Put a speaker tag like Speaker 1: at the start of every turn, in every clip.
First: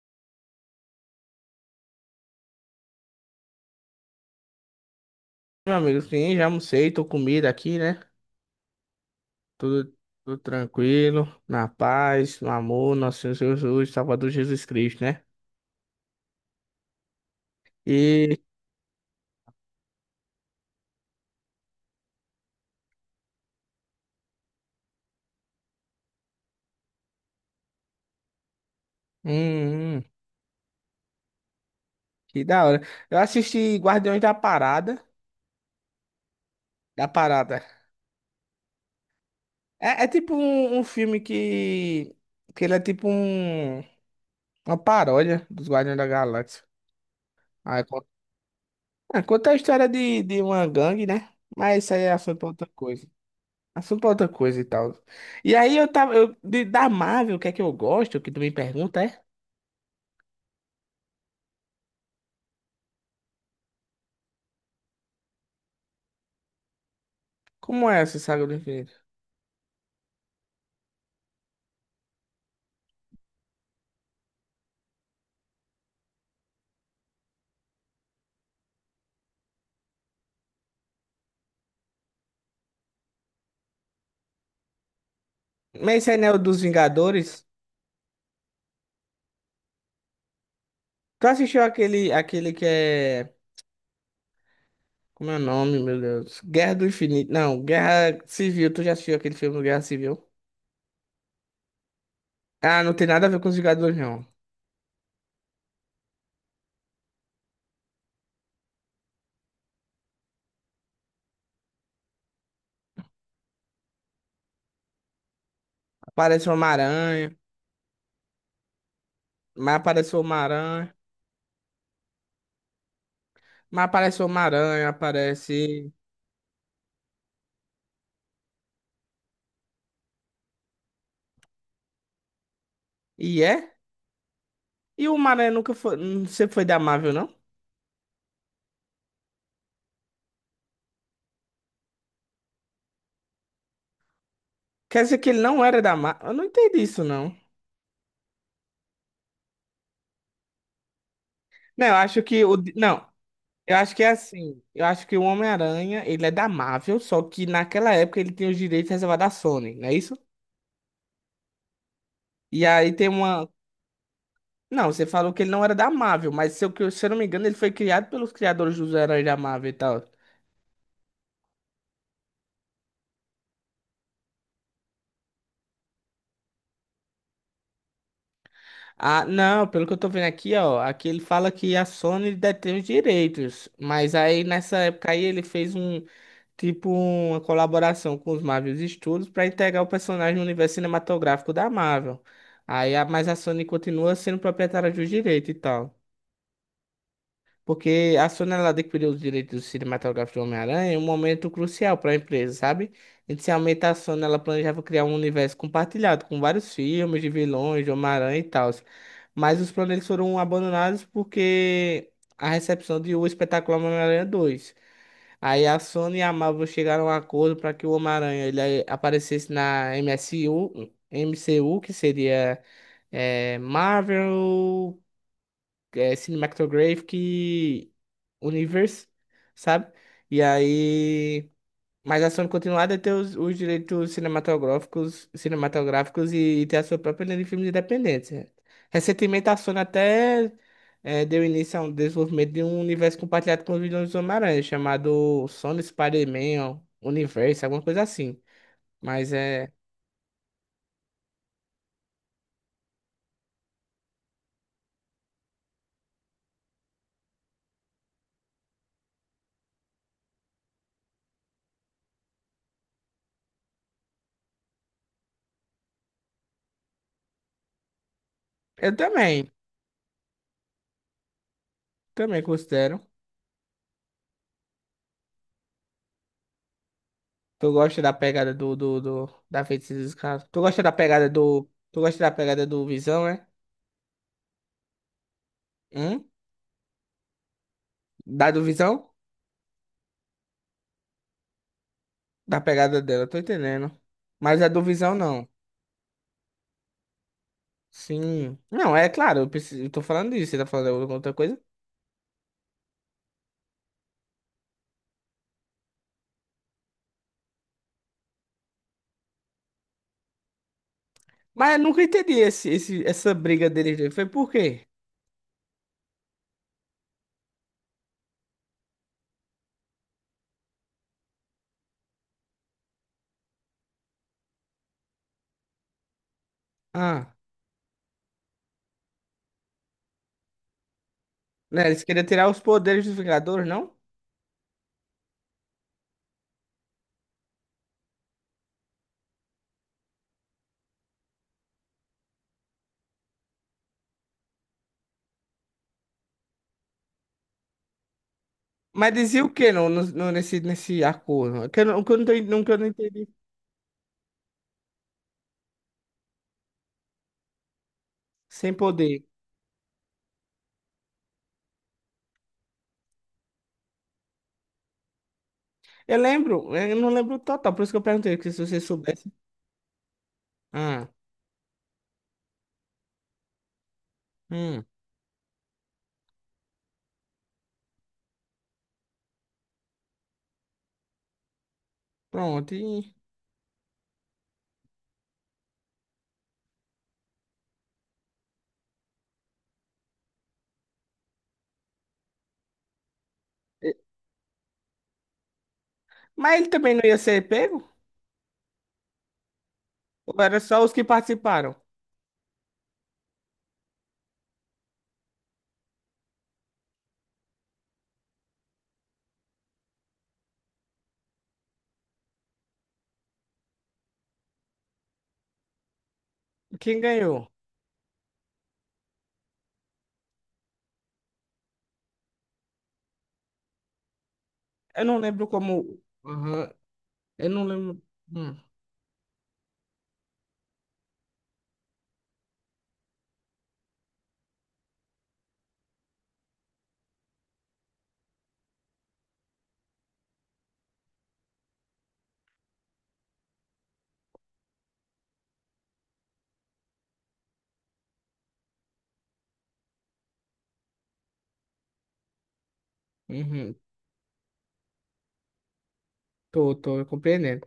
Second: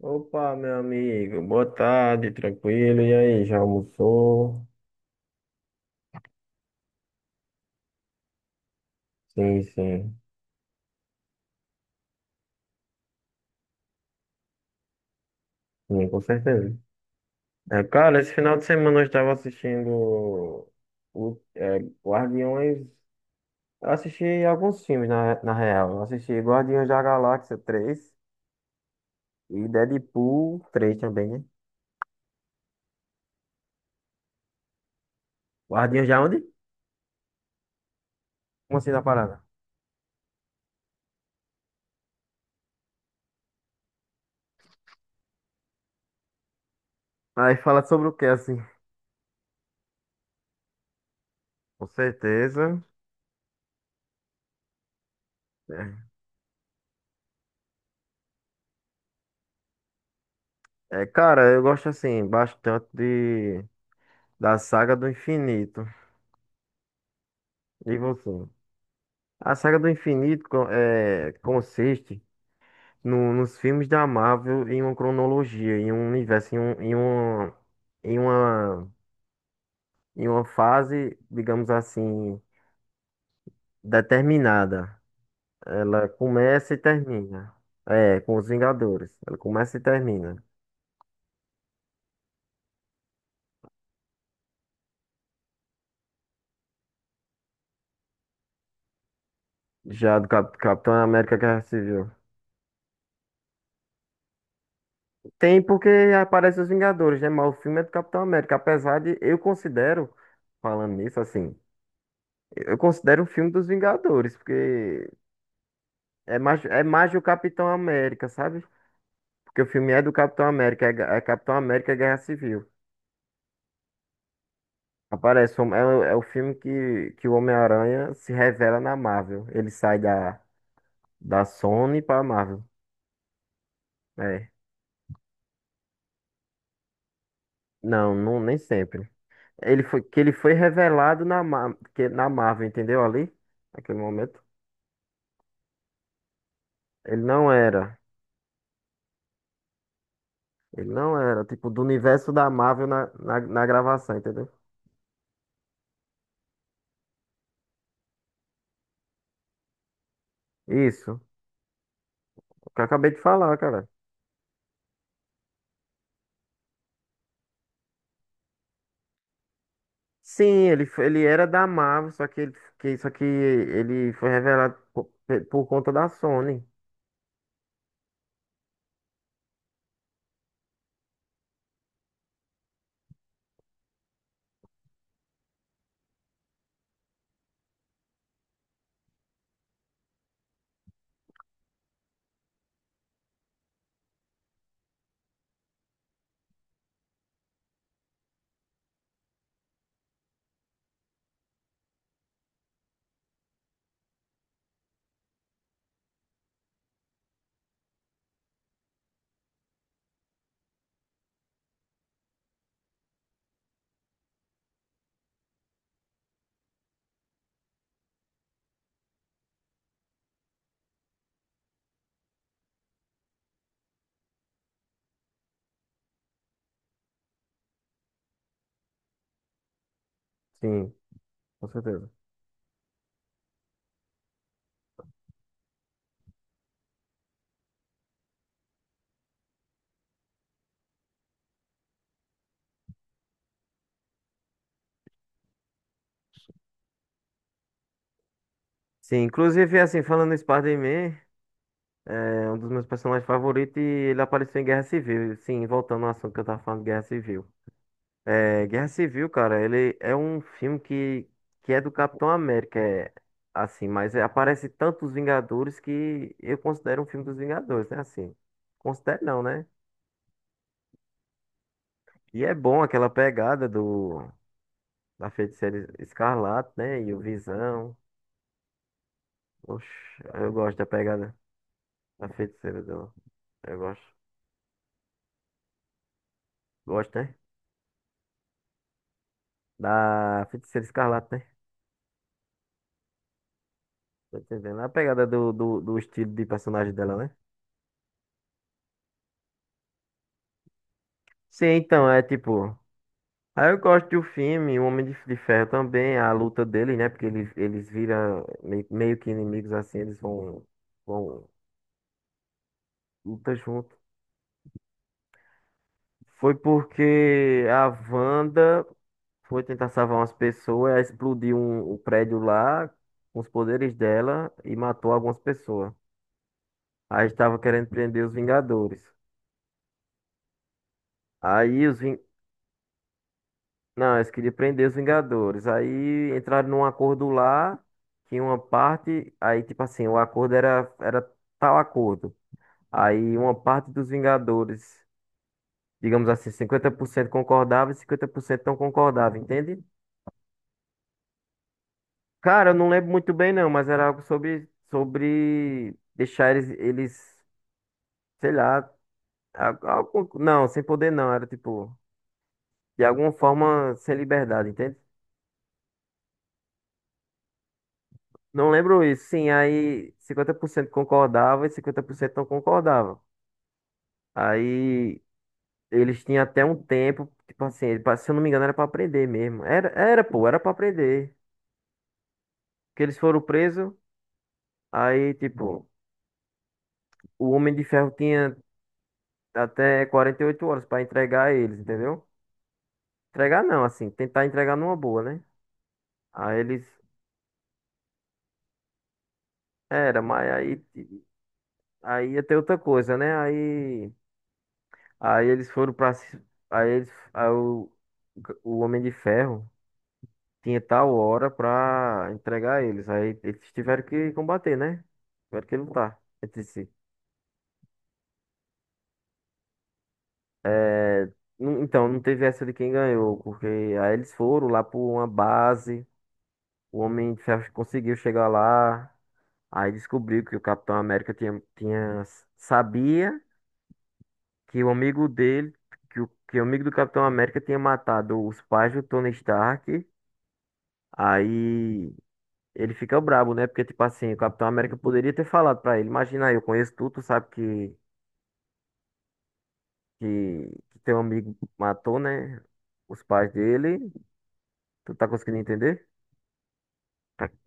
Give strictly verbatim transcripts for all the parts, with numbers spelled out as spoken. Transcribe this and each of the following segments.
Speaker 1: Opa, meu amigo, boa tarde, tranquilo. E aí, já almoçou?
Speaker 2: Meu amigo, sim, já almocei, tô comida aqui, né?
Speaker 1: Sim,
Speaker 2: Tudo,
Speaker 1: sim,
Speaker 2: tudo tranquilo, na paz, no amor, nosso Senhor Jesus, Salvador Jesus Cristo, né?
Speaker 1: sim, com certeza. É, cara, esse
Speaker 2: E,
Speaker 1: final de semana eu estava assistindo o, é, Guardiões. Eu assisti alguns filmes, na, na real. Eu assisti Guardiões da Galáxia três e
Speaker 2: hum, hum,
Speaker 1: Deadpool três também, né?
Speaker 2: que da hora. Eu assisti Guardiões da Parada,
Speaker 1: Guardiões de onde?
Speaker 2: da Parada.
Speaker 1: Como assim, na parada?
Speaker 2: É, é tipo um, um filme que, que ele é tipo um, uma paródia dos Guardiões da Galáxia.
Speaker 1: Aí fala
Speaker 2: Aí conta,
Speaker 1: sobre o que assim?
Speaker 2: ah, conta a história de, de uma gangue, né? Mas
Speaker 1: Com
Speaker 2: isso aí é assunto pra outra
Speaker 1: certeza.
Speaker 2: coisa. Assunto pra outra coisa e tal. E aí eu tava. Eu, de- da Marvel, o que é que eu gosto? O que tu me pergunta é?
Speaker 1: É, é, cara, eu gosto assim bastante de, da saga do infinito.
Speaker 2: Como
Speaker 1: E
Speaker 2: é essa saga
Speaker 1: você?
Speaker 2: do infinito?
Speaker 1: A saga do infinito co- é, consiste no- nos filmes da Marvel em uma cronologia, em um universo, em, um, em, uma, em, uma, em uma fase, digamos assim, determinada.
Speaker 2: Mas
Speaker 1: Ela
Speaker 2: esse anel dos
Speaker 1: começa e
Speaker 2: Vingadores.
Speaker 1: termina. É, com os Vingadores. Ela começa e termina.
Speaker 2: Tu assistiu aquele, aquele que é. Como é o nome, meu Deus? Guerra do Infinito. Não, Guerra Civil. Tu já assistiu aquele filme do Guerra
Speaker 1: Já
Speaker 2: Civil?
Speaker 1: do Cap- Capitão América Guerra Civil.
Speaker 2: Ah, não tem nada a ver com os Vingadores, não.
Speaker 1: Tem porque aparece os Vingadores, né? Mas o filme é do Capitão América. Apesar de eu considero, falando nisso, assim. Eu considero o filme dos Vingadores, porque é
Speaker 2: Aparece o
Speaker 1: mais, é mais do
Speaker 2: Homem-Aranha.
Speaker 1: Capitão América, sabe? Porque o
Speaker 2: Mas
Speaker 1: filme é do
Speaker 2: aparece o
Speaker 1: Capitão América, é,
Speaker 2: Homem-Aranha.
Speaker 1: Ga- é Capitão América e Guerra Civil.
Speaker 2: Mas aparece o Homem-Aranha,
Speaker 1: Aparece, um- é,
Speaker 2: aparece.
Speaker 1: o- é o filme que, que o Homem-Aranha se revela na Marvel. Ele sai da, da Sony pra Marvel.
Speaker 2: E é?
Speaker 1: É.
Speaker 2: E o Homem-Aranha nunca foi. Não sempre foi da Marvel, não?
Speaker 1: Não, não, nem sempre. Ele foi, que ele foi revelado na, Ma- que, na Marvel, entendeu? Ali, naquele momento.
Speaker 2: Quer dizer que ele não era da Marvel? Eu não entendi isso,
Speaker 1: Ele
Speaker 2: não.
Speaker 1: não era. Ele não era, tipo, do
Speaker 2: Não, eu acho
Speaker 1: universo
Speaker 2: que
Speaker 1: da
Speaker 2: o.
Speaker 1: Marvel
Speaker 2: Não,
Speaker 1: na, na, na
Speaker 2: eu acho que é
Speaker 1: gravação, entendeu?
Speaker 2: assim. Eu acho que o Homem-Aranha, ele é da Marvel, só que naquela época ele tem os direitos reservados à Sony, não é isso?
Speaker 1: Isso.
Speaker 2: E
Speaker 1: Que eu
Speaker 2: aí tem
Speaker 1: acabei de
Speaker 2: uma.
Speaker 1: falar, cara.
Speaker 2: Não, você falou que ele não era da Marvel, mas se eu, que- se eu não me engano, ele foi criado pelos criadores dos heróis da Marvel e tal.
Speaker 1: Sim, ele, f- ele era da Marvel, só que, ele, que, só que ele foi revelado por, pe- por conta da Sony.
Speaker 2: Ah, não, pelo que eu tô vendo aqui, ó. Aqui ele fala que a Sony detém os direitos, mas aí nessa época aí ele fez um. Tipo uma colaboração com os Marvel Studios para integrar o personagem no universo cinematográfico da Marvel. Aí, a- mas a Sony continua sendo proprietária dos direitos e tal. Porque a Sony ela adquiriu os direitos cinematográficos do Homem-Aranha em um momento crucial para a empresa, sabe? Inicialmente a Sony ela planejava criar um universo compartilhado com vários filmes de vilões, de Homem-Aranha e tal. Mas os planos foram abandonados porque a recepção de O Espetáculo Homem-Aranha dois. Aí a Sony e a Marvel chegaram a um acordo para que o Homem-Aranha ele aparecesse na M S U, M C U, que seria é, Marvel, é, Cinematographic Universe, sabe? E
Speaker 1: Sim,
Speaker 2: aí
Speaker 1: com certeza.
Speaker 2: mas a Sony continuar a ter os, os direitos cinematográficos, cinematográficos e, e ter a sua própria linha de filmes independentes, né? Recentemente, a Sony até eh, deu início a um desenvolvimento de um universo compartilhado com os vilões do Homem-Aranha, chamado Sony Spider-Man, ó, Universe, alguma coisa assim.
Speaker 1: Sim,
Speaker 2: Mas é.
Speaker 1: inclusive, assim, falando em Spider-Man, é um dos meus personagens favoritos e ele apareceu em Guerra Civil. Sim, voltando ao assunto que eu tava falando, Guerra Civil. É, Guerra Civil, cara, ele é um filme que, que é do Capitão América, é, assim, mas é- aparece tantos Vingadores que eu considero um filme dos Vingadores, né? Assim,
Speaker 2: Eu
Speaker 1: considero não,
Speaker 2: também,
Speaker 1: né?
Speaker 2: também
Speaker 1: E é bom
Speaker 2: considero.
Speaker 1: aquela pegada do da Feiticeira Escarlate, né? E o
Speaker 2: Tu
Speaker 1: Visão.
Speaker 2: gosta da pegada do, do, do da
Speaker 1: Oxe,
Speaker 2: Feiticeira Escarlate?
Speaker 1: eu
Speaker 2: Tu
Speaker 1: gosto
Speaker 2: gosta
Speaker 1: da
Speaker 2: da
Speaker 1: pegada
Speaker 2: pegada do. Tu gosta
Speaker 1: da
Speaker 2: da pegada
Speaker 1: Feiticeira
Speaker 2: do
Speaker 1: do.
Speaker 2: Visão, é?
Speaker 1: Eu gosto.
Speaker 2: Hum?
Speaker 1: Gosto, né?
Speaker 2: Da do Visão?
Speaker 1: Da Feiticeira Escarlate, né?
Speaker 2: Da pegada dela, tô entendendo.
Speaker 1: Tá
Speaker 2: Mas a
Speaker 1: entendendo?
Speaker 2: do
Speaker 1: A
Speaker 2: Visão,
Speaker 1: pegada
Speaker 2: não.
Speaker 1: do, do, do estilo de personagem dela, né?
Speaker 2: Sim. Não, é claro, eu, preciso, eu tô falando disso, você tá falando alguma outra coisa.
Speaker 1: Sim, então, é tipo. Aí eu gosto do filme, o Homem de, de Ferro também, a luta dele, né? Porque eles, eles viram meio, meio que inimigos assim, eles vão, vão
Speaker 2: Mas eu nunca entendi esse, esse, essa
Speaker 1: luta
Speaker 2: briga
Speaker 1: junto.
Speaker 2: deles dois. Foi por quê?
Speaker 1: Foi porque a Wanda. Foi tentar salvar umas pessoas, ela explodiu um, o prédio lá com os poderes dela e matou algumas pessoas. Aí
Speaker 2: Ah,
Speaker 1: estava querendo prender os Vingadores. Aí
Speaker 2: né?
Speaker 1: os
Speaker 2: Eles
Speaker 1: Ving...
Speaker 2: queriam tirar os poderes dos Vingadores, não?
Speaker 1: Não, eles queriam prender os Vingadores. Aí entraram num acordo lá, que uma parte. Aí, tipo assim, o acordo era, era tal acordo. Aí uma parte dos Vingadores, digamos assim, cinquenta por cento concordava e cinquenta por cento não
Speaker 2: Mas
Speaker 1: concordava,
Speaker 2: dizia o quê
Speaker 1: entende?
Speaker 2: no, no, no- nesse, nesse acordo? Que eu, não- que eu não, tô-
Speaker 1: Cara,
Speaker 2: nunca
Speaker 1: eu
Speaker 2: eu não
Speaker 1: não lembro
Speaker 2: entendi.
Speaker 1: muito bem não, mas era algo sobre, sobre deixar eles, eles, sei
Speaker 2: Sem
Speaker 1: lá,
Speaker 2: poder.
Speaker 1: al- algo, não, sem poder não, era tipo, de alguma forma sem liberdade, entende?
Speaker 2: Eu lembro, eu não lembro total, por isso que eu perguntei, porque se
Speaker 1: Não
Speaker 2: você
Speaker 1: lembro isso,
Speaker 2: soubesse.
Speaker 1: sim, aí cinquenta por cento
Speaker 2: Ah,
Speaker 1: concordava e cinquenta por cento não concordava.
Speaker 2: hum,
Speaker 1: Aí eles tinham até um tempo, tipo assim, ele se eu não me engano era pra aprender mesmo. Era, era, pô, era pra aprender.
Speaker 2: pronto.
Speaker 1: Que
Speaker 2: e-
Speaker 1: eles foram presos, aí tipo, o Homem de Ferro tinha até quarenta e oito horas pra entregar eles, entendeu? Entregar não,
Speaker 2: e-
Speaker 1: assim, tentar entregar numa boa, né? Aí
Speaker 2: Mas ele
Speaker 1: eles.
Speaker 2: também não ia ser pego?
Speaker 1: Era,
Speaker 2: Ou
Speaker 1: mas
Speaker 2: era só
Speaker 1: aí,
Speaker 2: os que participaram?
Speaker 1: aí ia ter outra coisa, né? Aí, aí eles foram pra. ci- Aí, eles, aí o, o Homem de Ferro tinha tal hora pra entregar eles. Aí eles tiveram que combater, né? Tiveram que lutar entre si.
Speaker 2: Quem ganhou?
Speaker 1: É, Não- Então, não teve essa de quem ganhou, porque aí eles foram lá pra
Speaker 2: Eu não
Speaker 1: uma
Speaker 2: lembro como.
Speaker 1: base,
Speaker 2: Aham,
Speaker 1: o Homem de
Speaker 2: eu
Speaker 1: Ferro
Speaker 2: não lembro.
Speaker 1: conseguiu chegar
Speaker 2: Hum,
Speaker 1: lá, aí descobriu que o Capitão América tinha, tinha, sabia. Que o amigo dele, que o, que o amigo do Capitão América tinha matado os pais do Tony Stark. Aí ele fica brabo, né? Porque, tipo assim, o Capitão América poderia ter falado pra ele: Imagina aí, eu conheço tudo, tu sabe que, que, que teu amigo matou, né? Os pais
Speaker 2: uhum,
Speaker 1: dele. Tu tá conseguindo entender?
Speaker 2: tô, tô compreendendo.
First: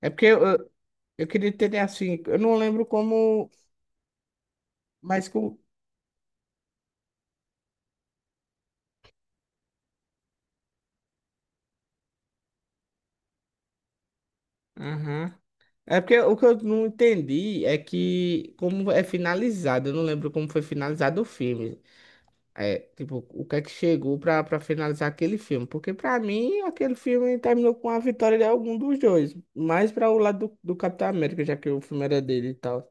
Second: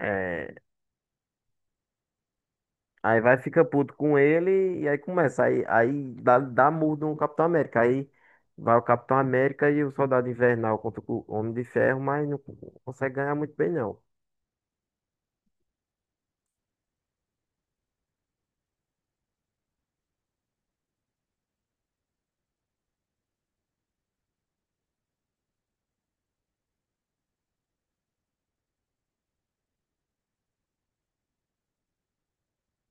Speaker 2: É porque eu, eu eu queria ter assim. Eu não lembro
Speaker 1: Aí vai,
Speaker 2: como.
Speaker 1: fica puto com ele e aí
Speaker 2: Mas
Speaker 1: começa.
Speaker 2: com.
Speaker 1: Aí, aí, dá, dá murro no Capitão América. Aí vai o Capitão América e o Soldado Invernal contra o Homem de Ferro, mas não consegue ganhar muito bem, não.
Speaker 2: Aham. É porque o que eu não entendi é que como é finalizado. Eu não lembro como foi finalizado o filme. É, tipo, o que é que chegou pra, pra finalizar aquele filme. Porque pra mim, aquele filme terminou com a vitória de algum dos dois. Mais pra o lado do, do Capitão América, já que o filme era dele e tal.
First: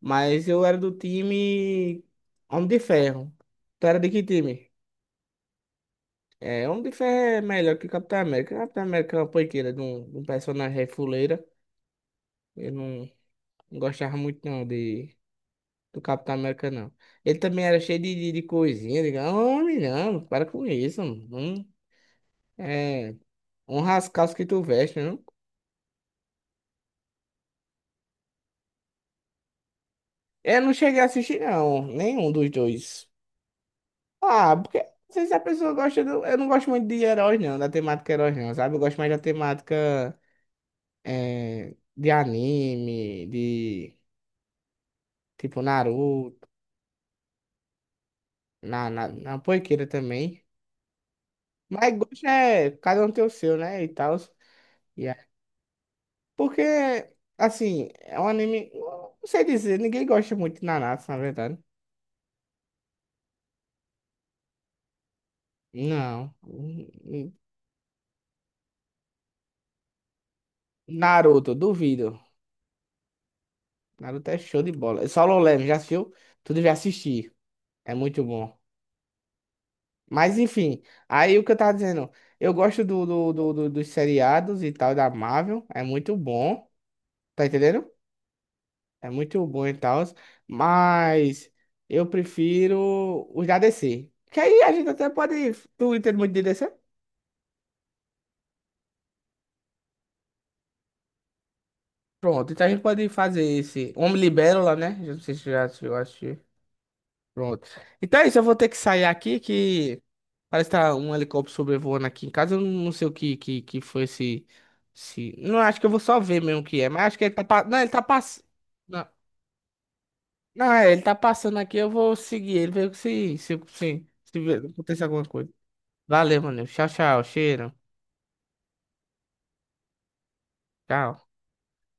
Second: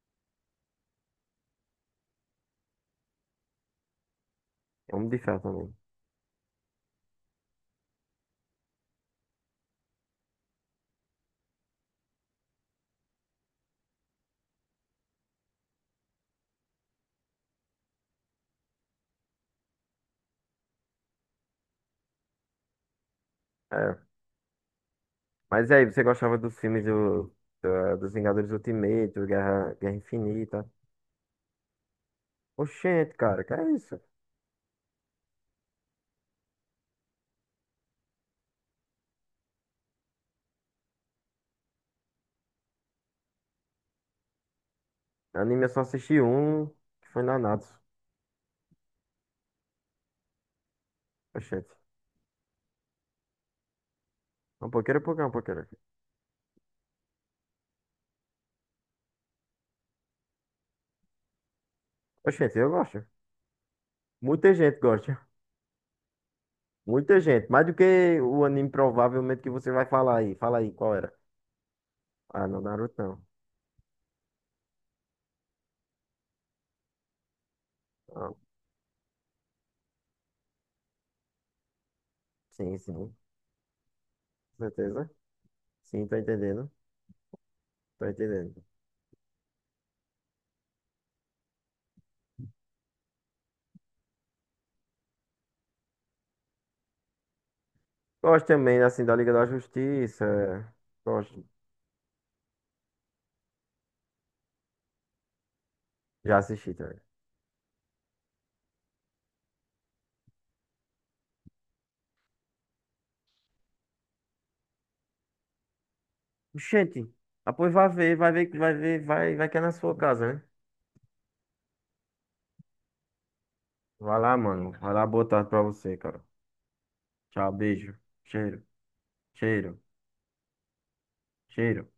Speaker 2: Mas eu era do time Homem de Ferro. Tu era de que time?
Speaker 1: Homem de Ferro também.
Speaker 2: É, Homem de Ferro é melhor que Capitão América. Capitão América é uma poiqueira de um, de um personagem aí fuleira. Eu não não gostava muito não de, do Capitão América, não. Ele também era cheio de, de, de coisinha. Diga, homem, não, para com isso. Mano. Hum, É, um
Speaker 1: É.
Speaker 2: rascalho que tu veste, não?
Speaker 1: Mas e aí, você gostava dos filmes do, da- dos Vingadores Ultimate, do Guerra, Guerra
Speaker 2: Eu
Speaker 1: Infinita?
Speaker 2: não cheguei a assistir, não. Nenhum dos dois.
Speaker 1: Oxente, cara, que é isso?
Speaker 2: Ah, porque não sei se a pessoa gosta do. Eu não gosto muito de heróis, não, da temática heróis, não, sabe? Eu gosto mais da temática eh, de anime, de tipo
Speaker 1: Anime eu só assisti
Speaker 2: Naruto,
Speaker 1: um, que foi Nanatsu.
Speaker 2: na, na, na Poiqueira também.
Speaker 1: Oxente.
Speaker 2: Mas gosto é. Cada um tem o seu, né? E tal.
Speaker 1: É Um pouquinho, um
Speaker 2: E
Speaker 1: pouquinho,
Speaker 2: é-
Speaker 1: é um pouquinho.
Speaker 2: Porque, assim, é um anime. Não sei dizer, ninguém gosta muito de Naruto, na verdade.
Speaker 1: Oxente, eu gosto. Muita gente gosta.
Speaker 2: Não.
Speaker 1: Muita gente. Mais do que o anime provavelmente que você vai falar aí. Fala aí, qual era?
Speaker 2: Naruto, duvido.
Speaker 1: Ah, não, Naruto não.
Speaker 2: Naruto é show de bola. Solo Leveling, já assistiu? Tu devia assistir. É muito
Speaker 1: Ah,
Speaker 2: bom. Mas enfim, aí o que eu tava dizendo, eu
Speaker 1: sim,
Speaker 2: gosto
Speaker 1: sim.
Speaker 2: do,
Speaker 1: Com
Speaker 2: do, do- do- dos seriados e tal da
Speaker 1: certeza.
Speaker 2: Marvel, é
Speaker 1: Sim,
Speaker 2: muito
Speaker 1: tô
Speaker 2: bom,
Speaker 1: entendendo.
Speaker 2: tá entendendo?
Speaker 1: Tô entendendo.
Speaker 2: É muito bom e tal, mas eu prefiro os da D C. Que aí a gente até pode. Tu entende muito de D C?
Speaker 1: Gosto também, assim, da Liga da Justiça. Gosto.
Speaker 2: Pronto, então a gente pode fazer esse Homem Libélula, né? Eu não sei se você já
Speaker 1: Já
Speaker 2: assistiu.
Speaker 1: assisti também.
Speaker 2: Pronto. Então é isso, eu vou ter que sair aqui que parece que tá um helicóptero sobrevoando aqui em casa. Eu não sei o que que, que foi esse, esse. Não, acho que eu vou só ver mesmo o que é, mas
Speaker 1: Gente,
Speaker 2: acho que ele tá
Speaker 1: ah,
Speaker 2: pa-
Speaker 1: pois
Speaker 2: não, ele
Speaker 1: vai
Speaker 2: tá
Speaker 1: ver, vai
Speaker 2: passando.
Speaker 1: ver, vai ver,
Speaker 2: Não,
Speaker 1: vai, vai que é na sua casa, né?
Speaker 2: não, é, ele tá passando aqui, eu vou seguir ele, ver se, se, se,
Speaker 1: Vai lá,
Speaker 2: se, ver-
Speaker 1: mano. Vai
Speaker 2: acontecer
Speaker 1: lá,
Speaker 2: alguma
Speaker 1: boa tarde
Speaker 2: coisa.
Speaker 1: pra você, cara.
Speaker 2: Valeu, mano. Tchau, tchau.
Speaker 1: Tchau,
Speaker 2: Cheiro.
Speaker 1: beijo. Cheiro, cheiro,
Speaker 2: Tchau.
Speaker 1: cheiro.